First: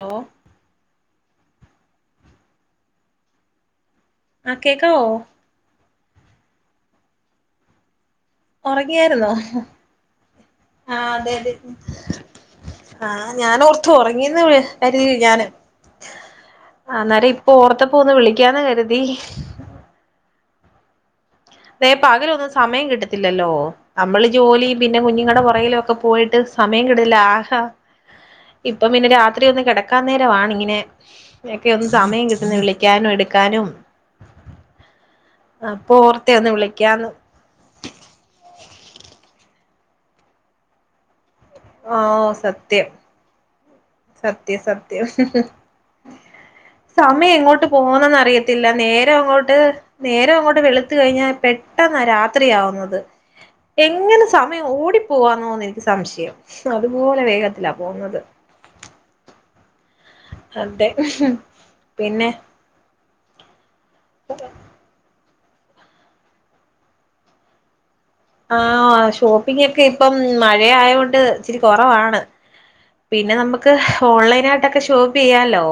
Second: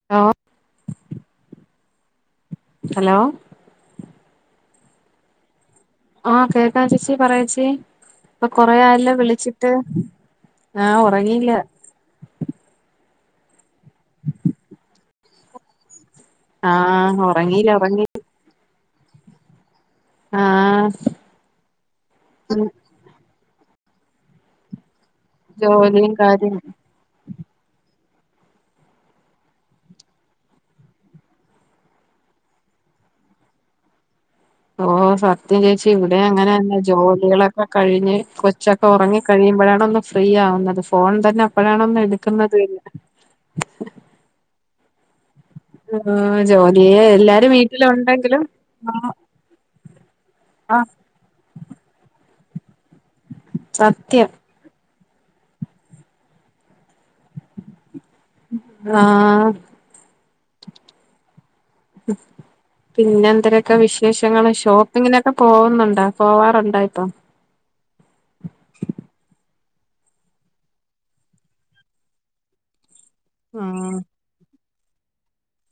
Hello hello ആഹ് കേക്കാവോ ആഹ് കേക്കാ ചേച്ചി പറയേച്ചി ഇപ്പൊ കൊറേയായല്ലോ ഉറങ്ങിയായിരുന്നോ വിളിച്ചിട്ട് ആ ആഹ് ഉറങ്ങീല ആഹ് ഞനോർത്തു ഉറങ്ങീന്ന് കരുതി ഞാന് ആഹ് ആനേരം ഇപ്പൊ ഒറങ്ങിയില്ല ഓർത്തപ്പോ ഒറങ്ങി ഒന്ന് വിളിക്ക്യാന്ന് കര്തി ആഹ് വേ പകലൊന്നും സമയം കിട്ടത്തില്ലല്ലോ നമ്മള് ജോലി പിൻ പിന്നെ കുഞ്ഞുങ്ങൾടെ പുറകിലൊക്കെ ജോലിയും പോയിട്ട് കാര്യം സമയം കിടില്ല ആഹാ ഇപ്പം പിന്നെ രാത്രി ഒന്ന് കിടക്കാൻ നേരമാണിങ്ങനെ ഒക്കെ ഒന്ന് സമയം കിട്ടുന്നേ വിളിക്കാനും എട്ക്കാനും മ് ഓ സത്യം ചേച്ചി ഇവിടെ ഓർത്തെ ഒന്ന് അങ്ങനെ ന്നെ വിളിക്കാന്ന് ജോലികളൊക്കെ കഴിഞ്ഞ് കൊച്ചൊക്കെ ഉറങ്ങി കഴിയുമ്പഴാണ് ഒന്ന്‌ ഫ്രീ ആവുന്നത്. ഫോൺ തന്നെ അപ്പോഴാണൊന്ന് എട്ക്കുന്നത് തന്നെ. സത്യ സത്യം ആഹ് ജോലിയെ സമയം എല്ലാരും എങ്ങോട്ട് പോകണന്ന് വീട്ടിലുണ്ടെങ്കിലും അറിയത്തില്ല ആഹ് നേരം അങ്ങോട്ട് നേരം അങ്ങോട്ട് ആഹ് വെള്ത്ത് കഴിഞ്ഞാ പെ പെട്ടന്നാ രാത്രിയാവുന്നത്. എങ്ങനെ സത്യം സമയം ഓടി പോവാന്നോന്ന് എനിക്ക് സംശയം അതുപോലെ വേഗത്തിലാ പോന്നത്. ആ അതെ പിന്നെ പിന്നെ എന്തേരക്കെ വിശേഷങ്ങള് ഷോപ്പിങ്ങിന ക്കെ പോകുന്നുണ്ടോ പോവാറുണ്ടോ ഇപ്പം ആ ഷോപ്പിങ്ങൊക്കെ ഇപ്പം മഴ ആയകൊണ്ട് ഇച്ചിരി കൊറവാണ്. പിന്നെ നമ്മക്ക് ആഹ് ഓൺലൈനായിട്ടൊക്കെ ഷോപ്പ് ചെയ്യാലോ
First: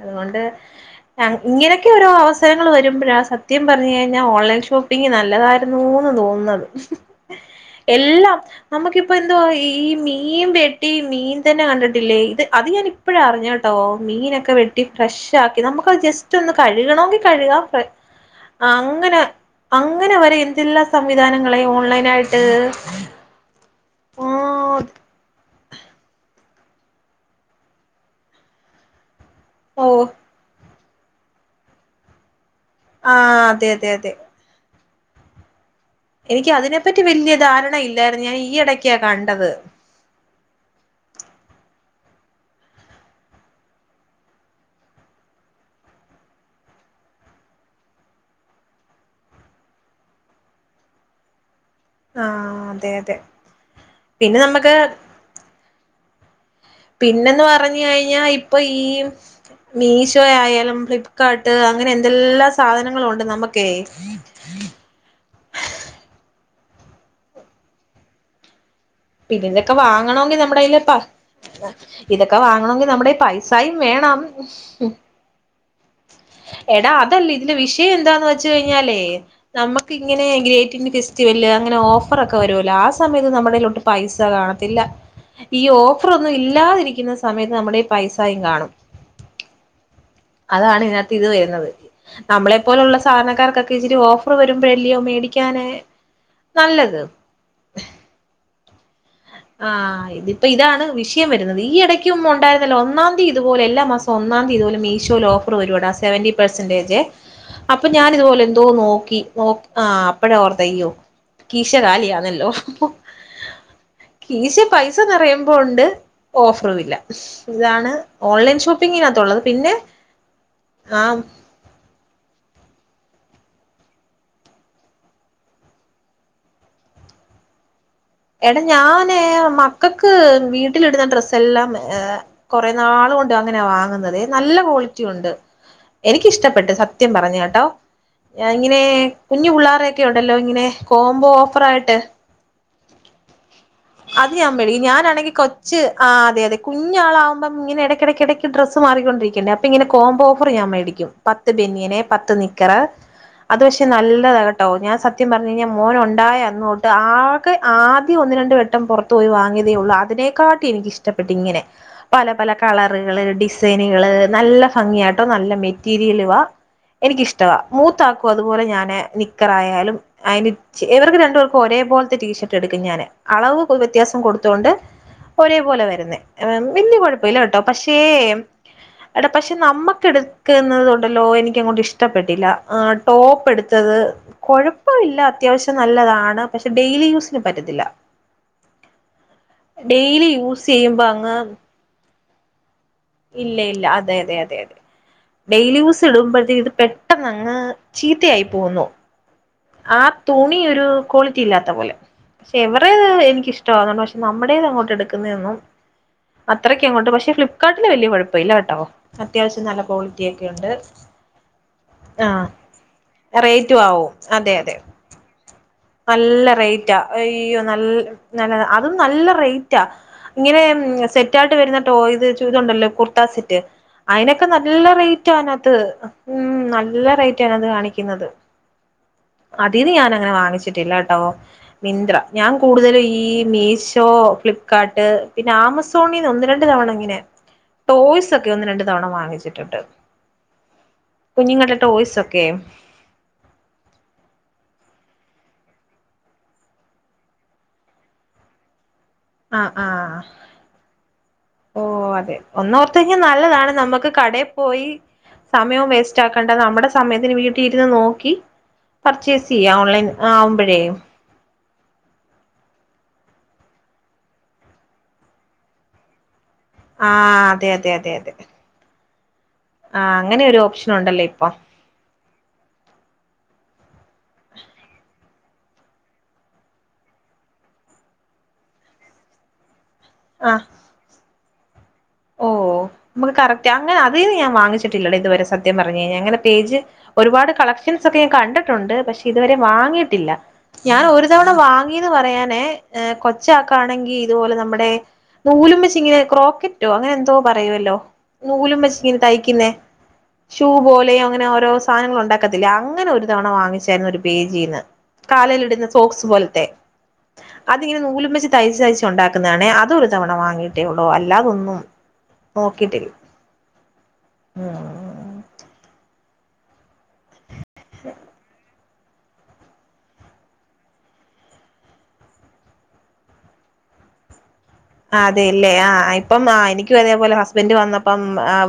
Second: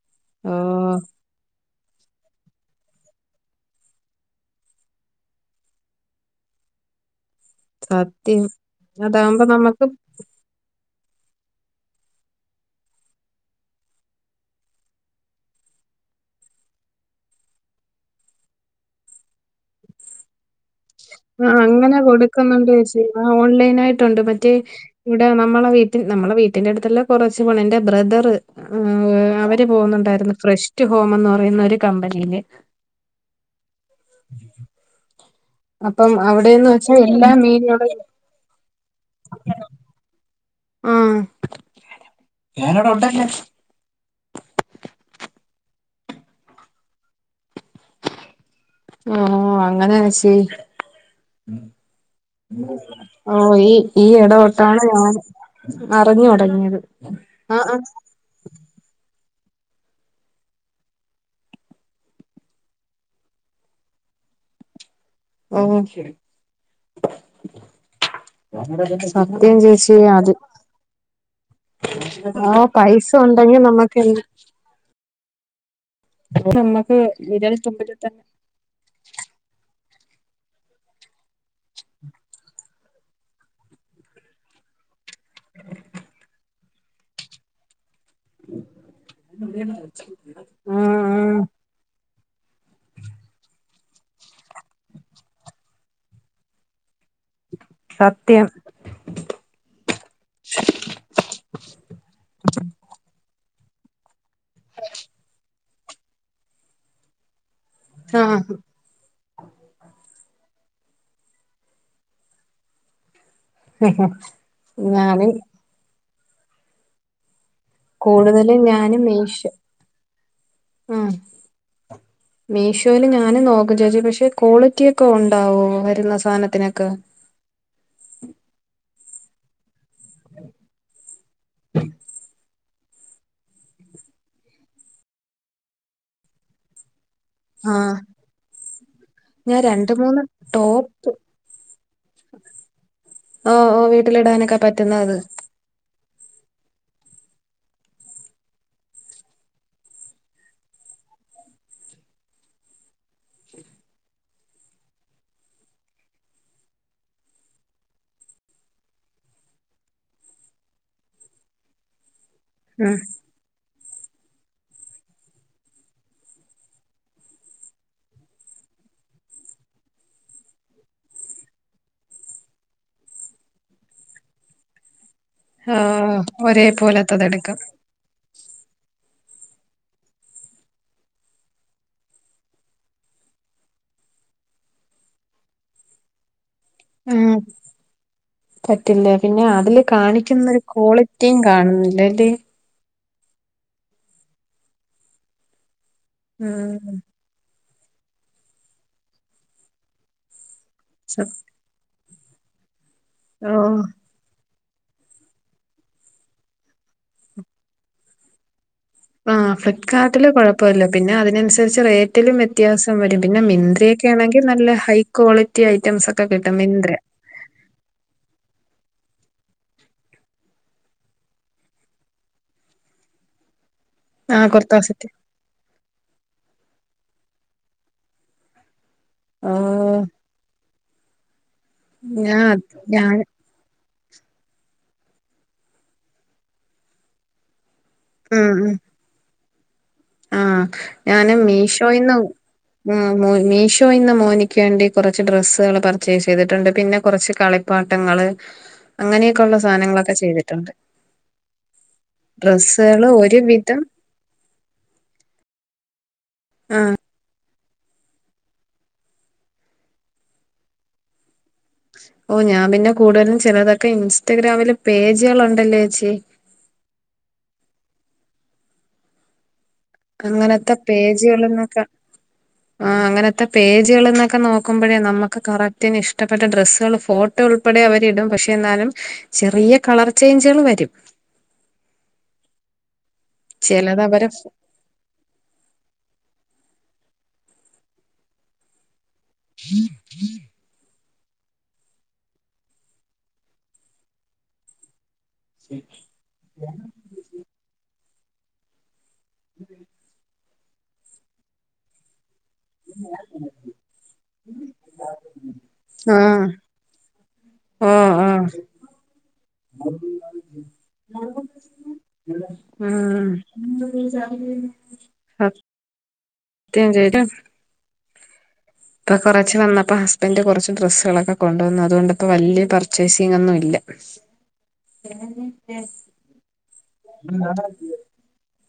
അതുകൊണ്ട് ഓഹ് ഞങ് ഇങ്ങനെ ക്കെ ഓരോ അവസരങ്ങൾ വരുമ്പഴാ സത്യം പറഞ്ഞു കഴിഞ്ഞാ ഓൺലൈൻ ഷോപ്പിംഗ് നല്ലതാരുന്നൂന്ന് തോന്നുന്നത് എല്ലാം സത്യം നമ്മക്കിപ്പ അതാകുമ്പോ എന്തുവാ നമുക്ക് ഈ മീൻ വെ ട്ടി മീൻ തന്നെ കണ്ടിട്ടില്ലേ ഇത് അത് ഞാൻ ഇപ്പോഴറിഞ്ഞട്ടോ മീനൊക്കെ വെട്ടി ഫ്രഷാക്കി നമ്മ ക്ക് ജസ്റ്റൊന്ന് കഴുകണോങ്കി കഴുകാം പ അങ്ങനെ അങ്ങനെ വരെ എന്തെല്ലാ ആ അങ്ങനെ കൊടുക്ക്ന്നുണ്ടേച്ചീ അ ഓൺലൈനായിട്ടുണ്ട് ആ മറ്റേ ഇവടെ ന മ്മളെ വീട്ടിൽ നമ്മളെ വീട്ടന്റെടുത്തല്ല കുറച്ച് പോണം എന്റെ ബ്രദറ് ആ അവര് ഓ പോവുന്നുണ്ടായിരുന്നു ഫ്രഷ് ടു ഹോം എന്ന് പറയുന്ന ഒരു കമ്പനിയില് ആ അതെ അതെ അതെ അപ്പം എനിക്ക് അവിടെന്ന് വെച്ചാ അതിനെപ്പറ്റി എല്ലാ വല്യ ധാരണ മീനുകളുടെയും ഇല്ലായിരുന്നു ഞാൻ ഈ ഇടക്കാ കണ്ടത് ആ ഞാനിവടെ ഉണ്ടല്ലോ ഓ അങ്ങനാച്ചി ആഹ് അതെ അതെ ഓ ഈ ഈ പിന്നെ നമുക്ക് ഇടതൊട്ടാണ് ഞാന് അറിഞ്ഞോടങ്ങി പിന്നന്ന് പറഞ്ഞു കഴിഞ്ഞാ ഇപ്പൊ ഈ മീഷോ ആയാലും ഫ്ലിപ്പ്കാർട്ട് അങ്ങനെ എന്തെല്ലാം സാധനങ്ങളുണ്ട് നമ്മുക്കേ ഓഹ് ശരി പിന്നിതൊക്കെ വാങ്ങണോങ്കി നമ്മുടെ കയ്യില് പ ഇതൊക്കെ ആ വാങ്ങണോങ്കി പൈസ നമ്മുടെ ഉണ്ടെങ്കിൽ പൈസാ യും നമുക്ക് വേണം എടാ നമ്മക്ക് അതല്ല വിരൽ ഇതിന്റെ തുമ്പിൽ തന്നെ വിഷയവെന്താന്ന് വെച്ച് കഴിഞ്ഞാലേ നമ്മ ക്കിങ്ങനെ ഗ്രേറ്റിഇന്ത്യൻ ഫെസ്റ്റിവല്ല് അങ്ങനെ ഓഫറൊക്കെ വരുവല്ലോ ആ സമത്ത് നമ്മുടെയിലോട്ട് പൈസ കാണത്തില്ല ഈ ഓഫറൊന്നും ഇല്ലാതിരിക്കുന്ന സമയത്ത് നമ്മുടെകയി പൈസായും കാണും അതാണ് ഇതിനകത്ത് ഇത് ആഹ് വരുന്നത് നമ്മളെ പോലുള്ള സാധാരണക്കാർക്കൊക്കെ ഇച്ചിരി ഓഫറ് വരുമ്പോഴല്ല്യയോ മേടിക്കാന് നല്ലത് സത്യം ആ ഇതിപ്പോ ഇതാണ് വിഷയം വരുന്നത് ഈ ഇടയ്ക്കും ഒണ്ടായിരുന്നല്ലോ ഒന്നാം തീയതി ഇതുപോലെ എല്ലാ മാസോം ഒന്നാം തീ ഇതുപോലെ മീഷോല് ഓഫർ വരൂടാ സെവൻ്റീ പെർസന്റെജേ അപ്പൊ ഞാനിതുപോലെ ആഹ് എന്തോ നോക്കി നോ ആ അപ്പഴാ ഓർത്തെ യ്യോ കീശകാലിയാന്നല്ലോ കീശേ ഞാനും പൈസന്നറയുമ്പോണ്ട് ഓഫറുവില്ല ഇതാണ് ഓൺലൈൻ കൂടുതലും ഞാനും ഷോപ്പിങ്ങിനത്തുള്ളത് മീഷോ പിന്നെ ആം മിഷൊ ല് ഞാനും നോക്കും ചേച്ചി പക്ഷെ ക്വാളിറ്റിയൊക്കെ ഉണ്ടാവോ വരുന്ന സാധനത്തിനൊക്കെ എടാ ഞാന് മക്കക്ക് വീട്ടിലിടുന്ന ഡ്രസ്സെല്ലാം അ കൊറെ നാള് കൊണ്ട് അങ്ങനെയാ വാങ്ങുന്നതേ നല്ല ക്വാളിറ്റിയുണ്ട് എനിക്കിഷ്ടപ്പെട്ട് സത്യം പറഞ്ഞട്ടോ ആഹ് ഞാ ഇങ്ങനെ കുഞ്ഞു ഞാൻ രണ്ട് പിള്ളേരടെയൊക്കെ മൂന്ന് ഉണ്ടല്ലോ ഇങ്ങനെ ടോപ്പ് കോംബോ ഓഫറായിട്ട് ഓഹ് ഓഹ് അത് ഞാൻ വീട്ടിലിടാനൊക്കെ മേടിക്കും പറ്റുന്നത് ഞാനാണെങ്കി കൊച്ച് ആ അതെ യതെ കുഞ്ഞാളാവുമ്പം ഇങ്ങെനെ ഇടക്കെടക്കിടക്ക് ഡ്രസ്സ് മാറിക്കൊണ്ടരിക്കണ്ടേ അപ്പോ ഇങ്ങനെ കോമ്പോ ഓഫറ് ഞാൻ മേടി ക്കും പത്ത് ബെനിയന് പത്ത് നിക്കറ് അത് പക്ഷെ നല്ലതാ കേട്ടോ ഞാൻ സത്യം പറഞ്ഞു കഴിഞ്ഞാ മോനുണ്ടായ അന്നൊട്ട് ആ ക്ക് ആദ്യം ഒന്ന് രണ്ട് വട്ടം പൊറത്തോയി വാങ്ങിയതേ ഉള്ളൂ അതിനെക്കാട്ടി എനിക്കിഷ്ടപ്പെട്ട് ഇങ്ങനെ പല പല ഉം കളറുകള് ഡിസൈനുകള് നല്ല ഫംഗിയാട്ടോ നല്ല മെറ്റീരിയലുവാ എനിക്കിഷ്ടവാ മൂത്താക്കും അതുപോലെ ഞാന് നിക്കറായാലും അതിന് ച്ച് ഇവർക്ക് രണ്ടുപേർക്കും ഒരേപോല ത്തെ ടീഷർട്ട് എടുക്കും ഞാന് അളവ് വ്യത്യാസം കൊടുത്തുകൊണ്ട് ഒരേപോലെ ആഹ് വരുന്നേ ഒരേ വല്ല്യ പോലത്തത് എടുക്കും കൊഴപ്പല്ലട്ടോ പഷേ എടാ പഷേ നമ്മുക്ക് എടുക്കുന്നതുണ്ടല്ലോ എനിക്കങ്ങോട്ട് ഇഷ്ടപ്പെട്ടില്ല ആ ടോപ്പ് എടു ത്തത് കൊഴപ്പില്ല അത്യാവശ്യം നല്ലതാണ് പക്ഷെ ഡെയിലി ഉം യൂസിന് പറ്റത്തില്ല പറ്റില്ല പിന്നെ അതില് ഡെയിലി കാണിക്കുന്ന ഒരു യൂസ് ചെയ്യുമ്പോ അങ്ങ് ക്വാളിറ്റിയും കാണുന്നില്ല അല്ലേ ഇല്ല ഇല്ല അതെ അതെ അതെ അതെ ഡെയിലി യൂസ് ഇടുമ്പോഴത്തേക്ക് ഇത് ഉം പെട്ടെന്ന് അങ്ങ് ചീത്തയായി പോവുന്നു ആ തുണി ഒരു സ ക്വാളിറ്റി ഇല്ലാത്ത പോലെ പക്ഷേ എവർ റേത് ഓഹ് എനിക്കിഷ്ടവാണ പഷേ നമ്മ ടേത് അങ്ങോട്ട് എടുക്കുന്ന തൊന്നും അത്രയ്ക്കെങ്ങോട്ട് പക്ഷെ ഫ്ലിപ്കാർട്ടില് വല്ല്യ കൊഴപ്പില്ലകേട്ടോ ആ ഫ്ലിപ്കാർട്ടില് കൊഴപ്പല്ല പിന്നെ അതിനനുസരിച്ച് റേറ്റിലും ആഹ് വ്യത്യാസം വരും പിന്നെ റേറ്റും മിന്ത്രയൊക്കെ ആവും ആണെങ്കി ൽ അതെ അതെ നല്ല ഹൈക്വാളിറ്റി നല്ല റേറ്റാ അയ്യോ ന നല്ല അതും നല്ല റേറ്റാ ഇങ്ങനെ സെറ്റായിട്ട് വരുന്ന ട്ടോ ഇത് ഇതുണ്ടല്ലോ കുർത്താ സെറ്റ് അയിനൊക്കെ ആഹ് കുർത്താ നല്ല സെറ്റ് റേറ്റ് ആനത്ത്‌ ഉല്ല നല്ല റേറ്റ ആണ് അത് കാണിക്കുന്നത് അതിന്ന് ഓഹ് ഞാൻ അങ്ങനെ വാങ്ങിച്ചിട്ടില്ല കേട്ടോ! മിന്ത്ര ഞാ ഞാൻ കൂടുതലും ഞാൻ ഈ മീശ് - ട്ടോ ഫ്ലിപ്പ്കാർട്ട് പിന്നെ ആമസോണീന്ന് ഒന്ന് രണ്ട് തവണ ഇങ്ങനെ ടോയ്സ് ഒക്കെ ഒന്ന് രണ്ടു തവണ വാങ്ങിച്ചിട്ടുണ്ട്. ആ ഞാനും കുഞ്ഞുങ്ങളുടെ മീഷോയിന്ന് ടോയ്സ് ഒക്കെ ഉം മീഷോയിന്ന് മോനിക്കേണ്ടി- കുറച്ച് ഡ്രെസ്സുകള് പർച്ചേസ് ചെയ്തിട്ടുണ്ട് പിന്നെ കുറച്ച് കളിപ്പാട്ടങ്ങള് അങ്ങനെയൊക്കെയൊള്ള ആഹ് സാധനങ്ങളൊക്കെ ആഹ് ചെയ്തിട്ടുണ്ട്. ഓ അതെ ഒന്നോർത്തു ഡ്രസ്സുകള് കഴിഞ്ഞാ നല്ലതാണ് ഒരുവിധം നമ്മുക്ക് കടയിൽ പോയി സമയവും വേസ്റ്റ് ആക്കേണ്ട നമ്മുടെ സമയത്തിന് വീ- ട്ടിരുന്ന് നോക്കി പർച്ചേസ് ചെയ്യാം ഓൺലൈൻ ആവുമ്പോഴേ ഓ ഞാൻ പിന്നെ കൂടുതലും ചെല തൊക്കെ ഇൻസ്റ്റഗ്രാമില് പേജുകൾുണ്ടല്ലേ ചേച്ചി ആ അതെ അതെ അതെ അതെ. ആഹ് അങ്ങനെ ഒരു അങ്ങനത്തെ ഓപ്ഷൻ ഉണ്ടല്ലോ ഇപ്പൊ പേജുകളന്നൊക്കെ ആ അങ്ങനൊക്കെ പേജുകൾ എന്നൊക്കെ നോക്കുമ്പോഴേ നമ്മുക്ക് കറക്റ്റങ്ങ് ഇഷ്ടപ്പെട്ട ഡ്രസ്സുകള് ഫോട്ടോ ഉൾപ്പെടെ അവരിടും പക്ഷെ എന്നാലും ചെറിയ കളർ ആഹ് ചേഞ്ചുകൾ വരും. ഓ നമു കറക്റ്റ് അങ്ങന ചിലത് അവരെ അതിന് ഞാൻ വാങ്ങിച്ചിട്ടില്ലഡേ ഇതുവരെ സത്യ പറഞ്ഞ് കഴിഞ്ഞാൽ അങ്ങനെ പേജ്- ഒരുപാട് കളക്ഷൻസ് ഒക്കെ ഞാൻ കണ്ടിട്ടുണ്ട് പക്ഷെ ഇതുവരെ വാങ്ങിയിട്ടില്ല ഞാൻ ഒരു തവിണ വാങ്ങിന്ന് പറയാനേ കൊച്ച ആക്കണെങ്കി ഇതുപോലെ നമ്മുടെ- നൂലും വച്ചിങ്ങനെ ക്രോക്കറ്റോ അങ്ങനെ എന്തോ പറയുവല്ലോ നൂലും വച്ച് തയ്ക്കുന്ന ഷൂ പോലെ അങ്ങനെ ഓരോ സാധനങ്ങ ഉണ്ടാക്ക- ത്തില്ല അങ്ങനെ ഒരു തവണ വാങ്ങിച്ചായിരുന്നു ഒരു പേജീന്ന് കാലൽ ഇടുന്ന സോക്സ് ആഹ് പോലത്തെ അതിങ്ങനെ ഓഹ് നൂലും വച്ച് ഓഹ് തയ്ച്ച് തയ്ച്ച് ഉണ്ടാക്കുന്നതാണേ അതൊരു തവണ വാങ്ങിട്ടേ ഉള്ളൂ അല്ലാതൊന്നും നോക്കിയിട്ടില്ല ആ [unintelligible] അ.. ഇപ്പൊ കുറച്ച് വന്നപ്പോ ഹസ്ബന്ഡറ് കുറച്ച് ഡ്രസ്സുകളൊക്കെ കൊണ്ടുവന്നു അതുകൊണ്ടപ്പോ വലിയ പർച്ചേസിംഗ ഒന്നും ഇല്ല. അതേല്ലേ ആ ഇപ്പം ആ എനിക്കും അതേപോലെ ഹസ്ബൻഡ് വന്നപ്പം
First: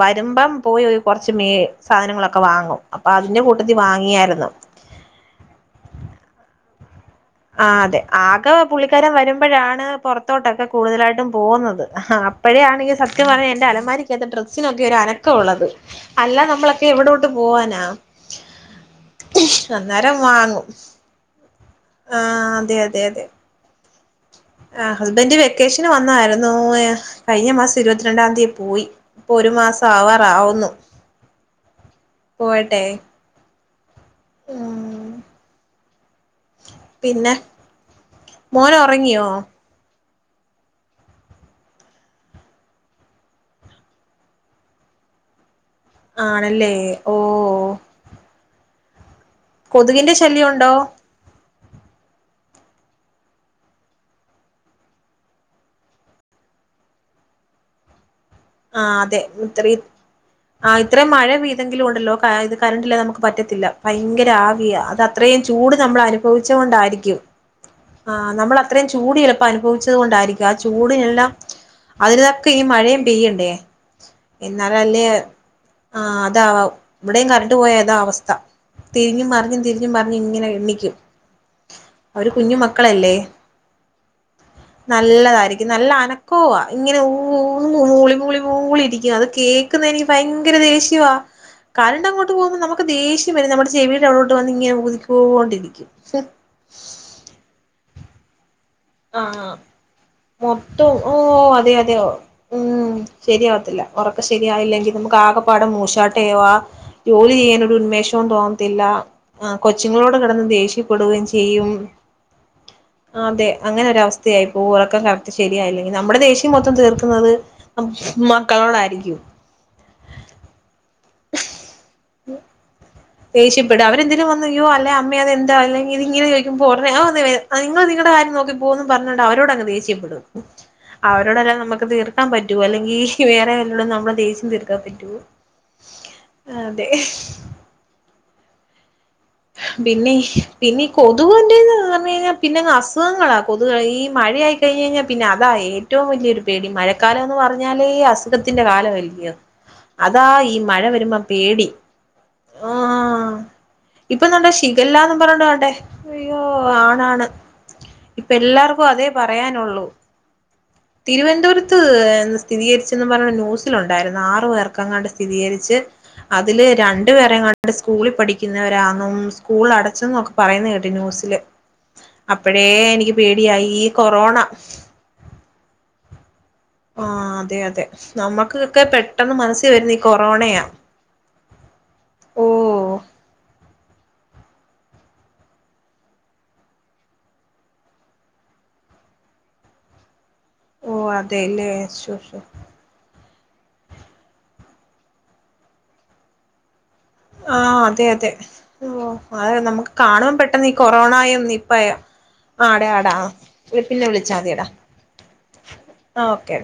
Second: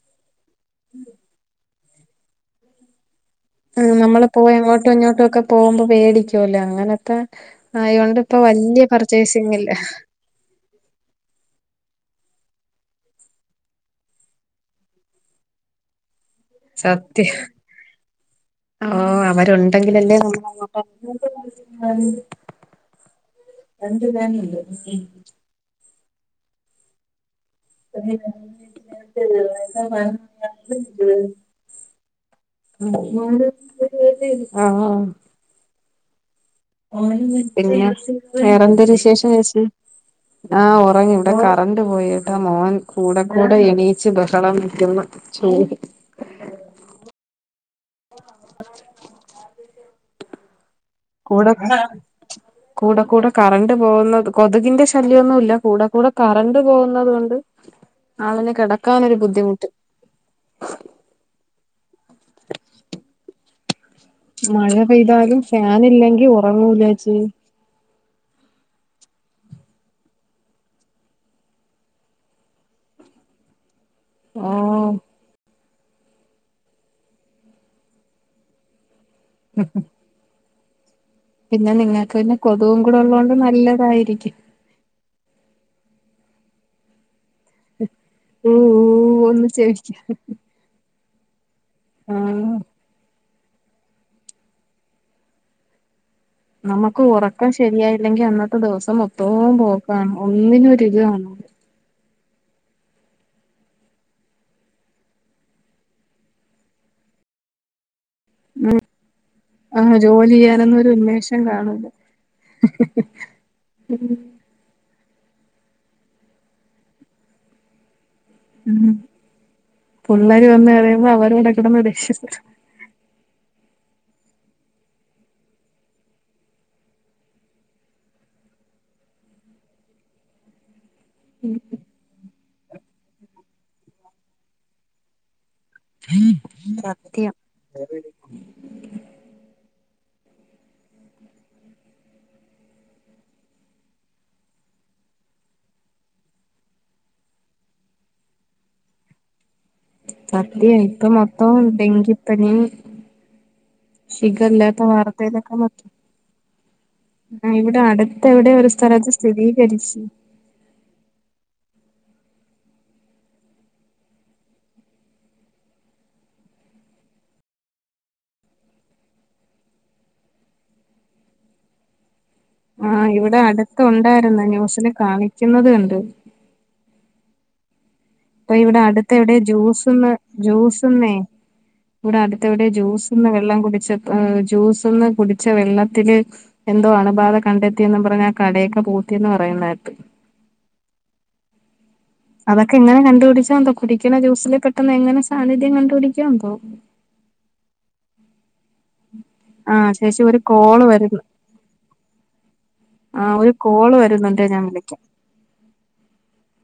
വരുമ്പം പോയി ഒരു കുറച്ച് മേ സാധനങ്ങളൊക്കെ വാങ്ങും അതിന്റെ കൂട്ടത്തിൽ ആ നമ്മള് വാങ്ങിയായിരുന്നു പോയി അങ്ങോട്ടും ഇങ്ങോട്ടുമൊക്കെ പോകുമ്പോ മേടിക്കുവല്ലേ അങ്ങനെ ആ അതെ ആകെ പുള്ളിക്കാരൻ പർച്ചേസിംഗ് ഇല്ല വരുമ്പോഴാണ് പുറത്തോട്ടൊക്കെ കൂടുതലായിട്ടും പോകുന്നത്. ആ അപ്പോഴോണ് സത്യം പറഞ്ഞ എന്റെ അലമാരിക്കാത്ത ഡ്രസ്സിനൊക്കെ ഒരു അനക്കം ഉള്ളത്. അല്ല നമ്മളൊക്കെ എവിടോട്ട് പോവാനാ? ആഓ അന്നേരം അവരുണ്ടെങ്കിലല്ലേ നമ്മോ- വാങ്ങും ആ അതെ അതെ അതെ ആഹ് ഹസ്ബൻഡ് വെക്കേഷന് വന്നായിരുന്നു കഴിഞ്ഞ മാസം ഇരുപത്തിരണ്ടാം തീയതി പോയി ഇപ്പൊ ഒരു മാസം ആവാറാവുന്നു പോവട്ടെ അ. ആഹ് ഉം പിന്നെ പിന്നെയ മോന് ഒറങ്ങിയോ വേറെന്തരുശേഷം ചച്ച ആ ഉറങ്ങി ഇവിടെ കറണ്ട് പോയിട്ടാ മോൻ കൂടെ കൂടെ എണീച്ച് ബഹളം കട്ടു ചോ ആണല്ലേ ഓ.. ആ! കൊതുകിന്റെ ശല്യംഉണ്ടോ? [unintelligible] കൂടെ കൂടെ കറണ്ട് പോകുന്നത് കൊതുകിന്റെ ശല്യംൊന്നുമ ഇല്ല കൂടെ കൂടെ കറണ്ട് പോകുന്നുന്നത്... ഉ ആഹ അതെ ഇത്ര ആ് ഇത്രയും മഴ പെയതെങ്കിലും ഉണ്ടല്ലോ കരണ്ടില്ലാതെ.... ഭയങ്കര ആവിയ മഴ പെയ്താലും അത്ത്രയും ചൂട് നമ്മൾ ഫാനില്ലെങ്കി അനുഭവിച്ച ഉറങ്ങൂല ചേച്ചി കൊണ്ടായിരിക്കും.. ആഹ നമ്മൾ അത്രയും ചൂട് എളുപ്പം അനുഭവിച്ചത് കൊണ്ടായിരിക്കും ആ ചൂടിനെല്ലാം.. അതിൽതൊക്കെ ഈ മഴയും പെയ്യണ്ടേ.. ഓഹ് എന്നാലല്ലേ ആ അതാഇവിടെയും കറണ്ട്ു പോയ ഏതാ അവസ്ഥ. തിരിഞ്ഞും മറിഞ്ഞും തിരിഞ്ഞും മറിഞ്ഞും പറഞ്ഞ് ഇങ്ങനെ എണ്ണിക്കും. പിന്നെ നിങ്ങക്ക് അവര് പിന്നെ കുഞ്ഞു കൊതും കൂടെ മക്കളല്ലേ ഉള്ളതത്ോണ്ട് നല്ലതായിരിക്കും.. നല്ലതായിരിക്കും നല്ല അനക്കവാ ഇങ്ങനെ ഊഊന്ന മൂളി മൂളി ഊ ഊ മൂളി.. അത് ഒന്ന് കേൾക്കുന്ന ചെവിക്കാ എനിക്ക് ഭയങ്കര ദേഷ്യവാ. കരണ്ട് അങ്ങോട്ട് ആഹ് പോകുമ്പോൾ നമുക്ക് ഷ്യം വരെ നമ്മുടെ ചെവിുടെ അവിോട്ട് വന്ന് ഇങ്ങനെ കുതിക്കൊണ്ടിരിക്കും.. നമുക്ക് ഉറക്കം ശരിയായില്ലെങ്കി.. ഇപ്പ ദിവസം ആഹ് മൊത്തം ഓ [unintelligible] അതെ അതെ ഉം ശരിയാവത്തില്ല ഉറക്ക ശരിയായില്ലെങ്കിൽ നമുക്ക് ആകെപാടം മൂശാട്ടേ ജോലി ചെയ്യാനൊ.. തോന്നത്തില്ല ആ ആഹ് കൊച്ചുങ്ങളോട് ജോലി കിടന്ന് ചെയ്യാനൊന്നും ഒരു ദേഷ്യപ്പെടുകയും ഉന്മേഷം ചെയ്യും.. കാണൂല അതെ. അങ്ങനെൊര അവസ്ഥയായിപ്പോൊ ഉറക്കം കാലത്ത് ശരിയായില്ലെങ്കിൽ നമ്മുടെ ദേഷ്യം മൊത്തം തീർക്കുന്നത്.. ഉ മക്കളോടായിരിക്കും പള്ളര് വന്ന് എറയുമ്പോ അവരടെ കിടന്ന് ദേഷ്യാ.. ദേഷ്യപ്പെടുക അവരെന്തിനും വന്നുയോ അല്ല അമ്മ അതെന്താ അല്ലെങ്ക ഇങ്ങനെ ചോിക്കുമ്പോെ വ നിങ നോക്കികന്ന് പറഞ്ഞണ്ട് അവരോട് അങ് ദേഷ്യപ്പെടും അവരോടെല്ലാം നമുക്ക് തീർക്കാൻ പറ്റുവോ അല്ലെങ്കിൽ വേറെ വല്ലോടും നമ്മളുടെ ദേശ്യം തീർക്കാൻ പറ്റുവോ.. അതെ സത്യം. പിന്നെ പിന്നെ ഈ കൊതുകുൻ്റെന്ന് പറഞ്ഞ കഴിഞ്ഞാൽ പിന്നെങ് അസുഖങ്ങളാണ് കൊതുക ഈ മഴയായി.. കഴിഞ്ഞ പിന്നെ അതാ ഏറ്റവും വലിയൊരു പേടി മഴക്കാലം എന്ന് പറഞ്ഞാലേ അസുഖത്തിന്റെ കാലം വല്യ.. അതാ ഈ സത്യം മഴ ഇപ്പൊ വരുമ്പോ മൊത്തം പേടി ഡെങ്കിപ്പനി ആഹ.. ഇപ്പൊന്നോ ഷിഖല്ലാത്ത ശിഖല്ലാന്നന്ന് പറഞ്ഞണ്ട വാർത്തയിലൊക്കെ വണ്ടേ മൊത്തം അയ്യോ ആണാണ് ആഹ് ഇവിടെ അടുത്ത് ഇപ്പ എവിടെ ഒരു സ്ഥലത്ത് എല്ലാർക്കും.. പറയാനുള്ളൂ സ്ഥിരീകരിച്ച് [unintelligible] ഇ സ്ഥിരീകരിച്ചന്ന് പറഞ്ഞ ന്യൂസിലുണ്ടായിരുന്നു ആറു പേർക്കങ്ങാണ്ട് സ്ഥിരീരിച്ച്... അതില് രണ്ടു പേരെ കണ്ട് സ്കൂളിൽ [unintelligible] ിക്കുന്നവരാന്നും സ്കൂൾ അടച്ച എന്നൊക്കെ പറയുന്ന കേട്ട് ന്യൂസില്.. അപ്പഴേ ആഹ് എനിക്ക് ഇവിടെ പേടിയായി അടുത്ത് ഈ കൊറോണ.. ഉണ്ടായിരുന്നു ന്യൂസില് [unintelligible] കണ്ട്.. ആ അതെ അതെ ഇപ്പൊ ഇവിടെ നമ്മക്കൊക്കെ അടുത്ത എവിടെ പെട്ടെന്ന് മനസ്സിൽ വരുന്ന ഈ ജ്യൂസ്ന്ന് കൊറോണയാ ജ്യൂസന്നേ... ഇവിടെ ഓ അടുത്തവിടെ ജൂസ്ന്ന് വെള്ളം കുടി... ജൂ ഒന്ന് കുടിച്ച വെള്ളത്തില്ൽ എന്തോ അണുബാധ കണ്ടെത്തിന്ന് പറഞ്ഞൽ കട... [unintelligible] വഥേല്ലേ... അതൊക്കെ എങ്ങനെ കണ്ടുപിടിച്ചാ എന്തോ കുടിക്കണ ജ്യൂസില് പെട്ടന്ന് എങ്ങനെ സാന്നിധ്യം കണ്ടുപിടിക്കാന്തോ.. ആഹ അതെ അതെ ഓ അത് ആഹ് നമുക്ക് ചേച്ചി കാണൻ ഒരു പെട്ടെന്ന് ഈ കോള് കൊറോണ വരുന്നു ആയോ നീപ്പായ... ആ ആടാ ആടാ ആഹ് ഒരു കോള് പിന്നെ വിളിച്ചാൽ വരുന്നുണ്ടേ ഞാൻ മതിയടാ വിളിക്കാം ആ ഓക്കേ..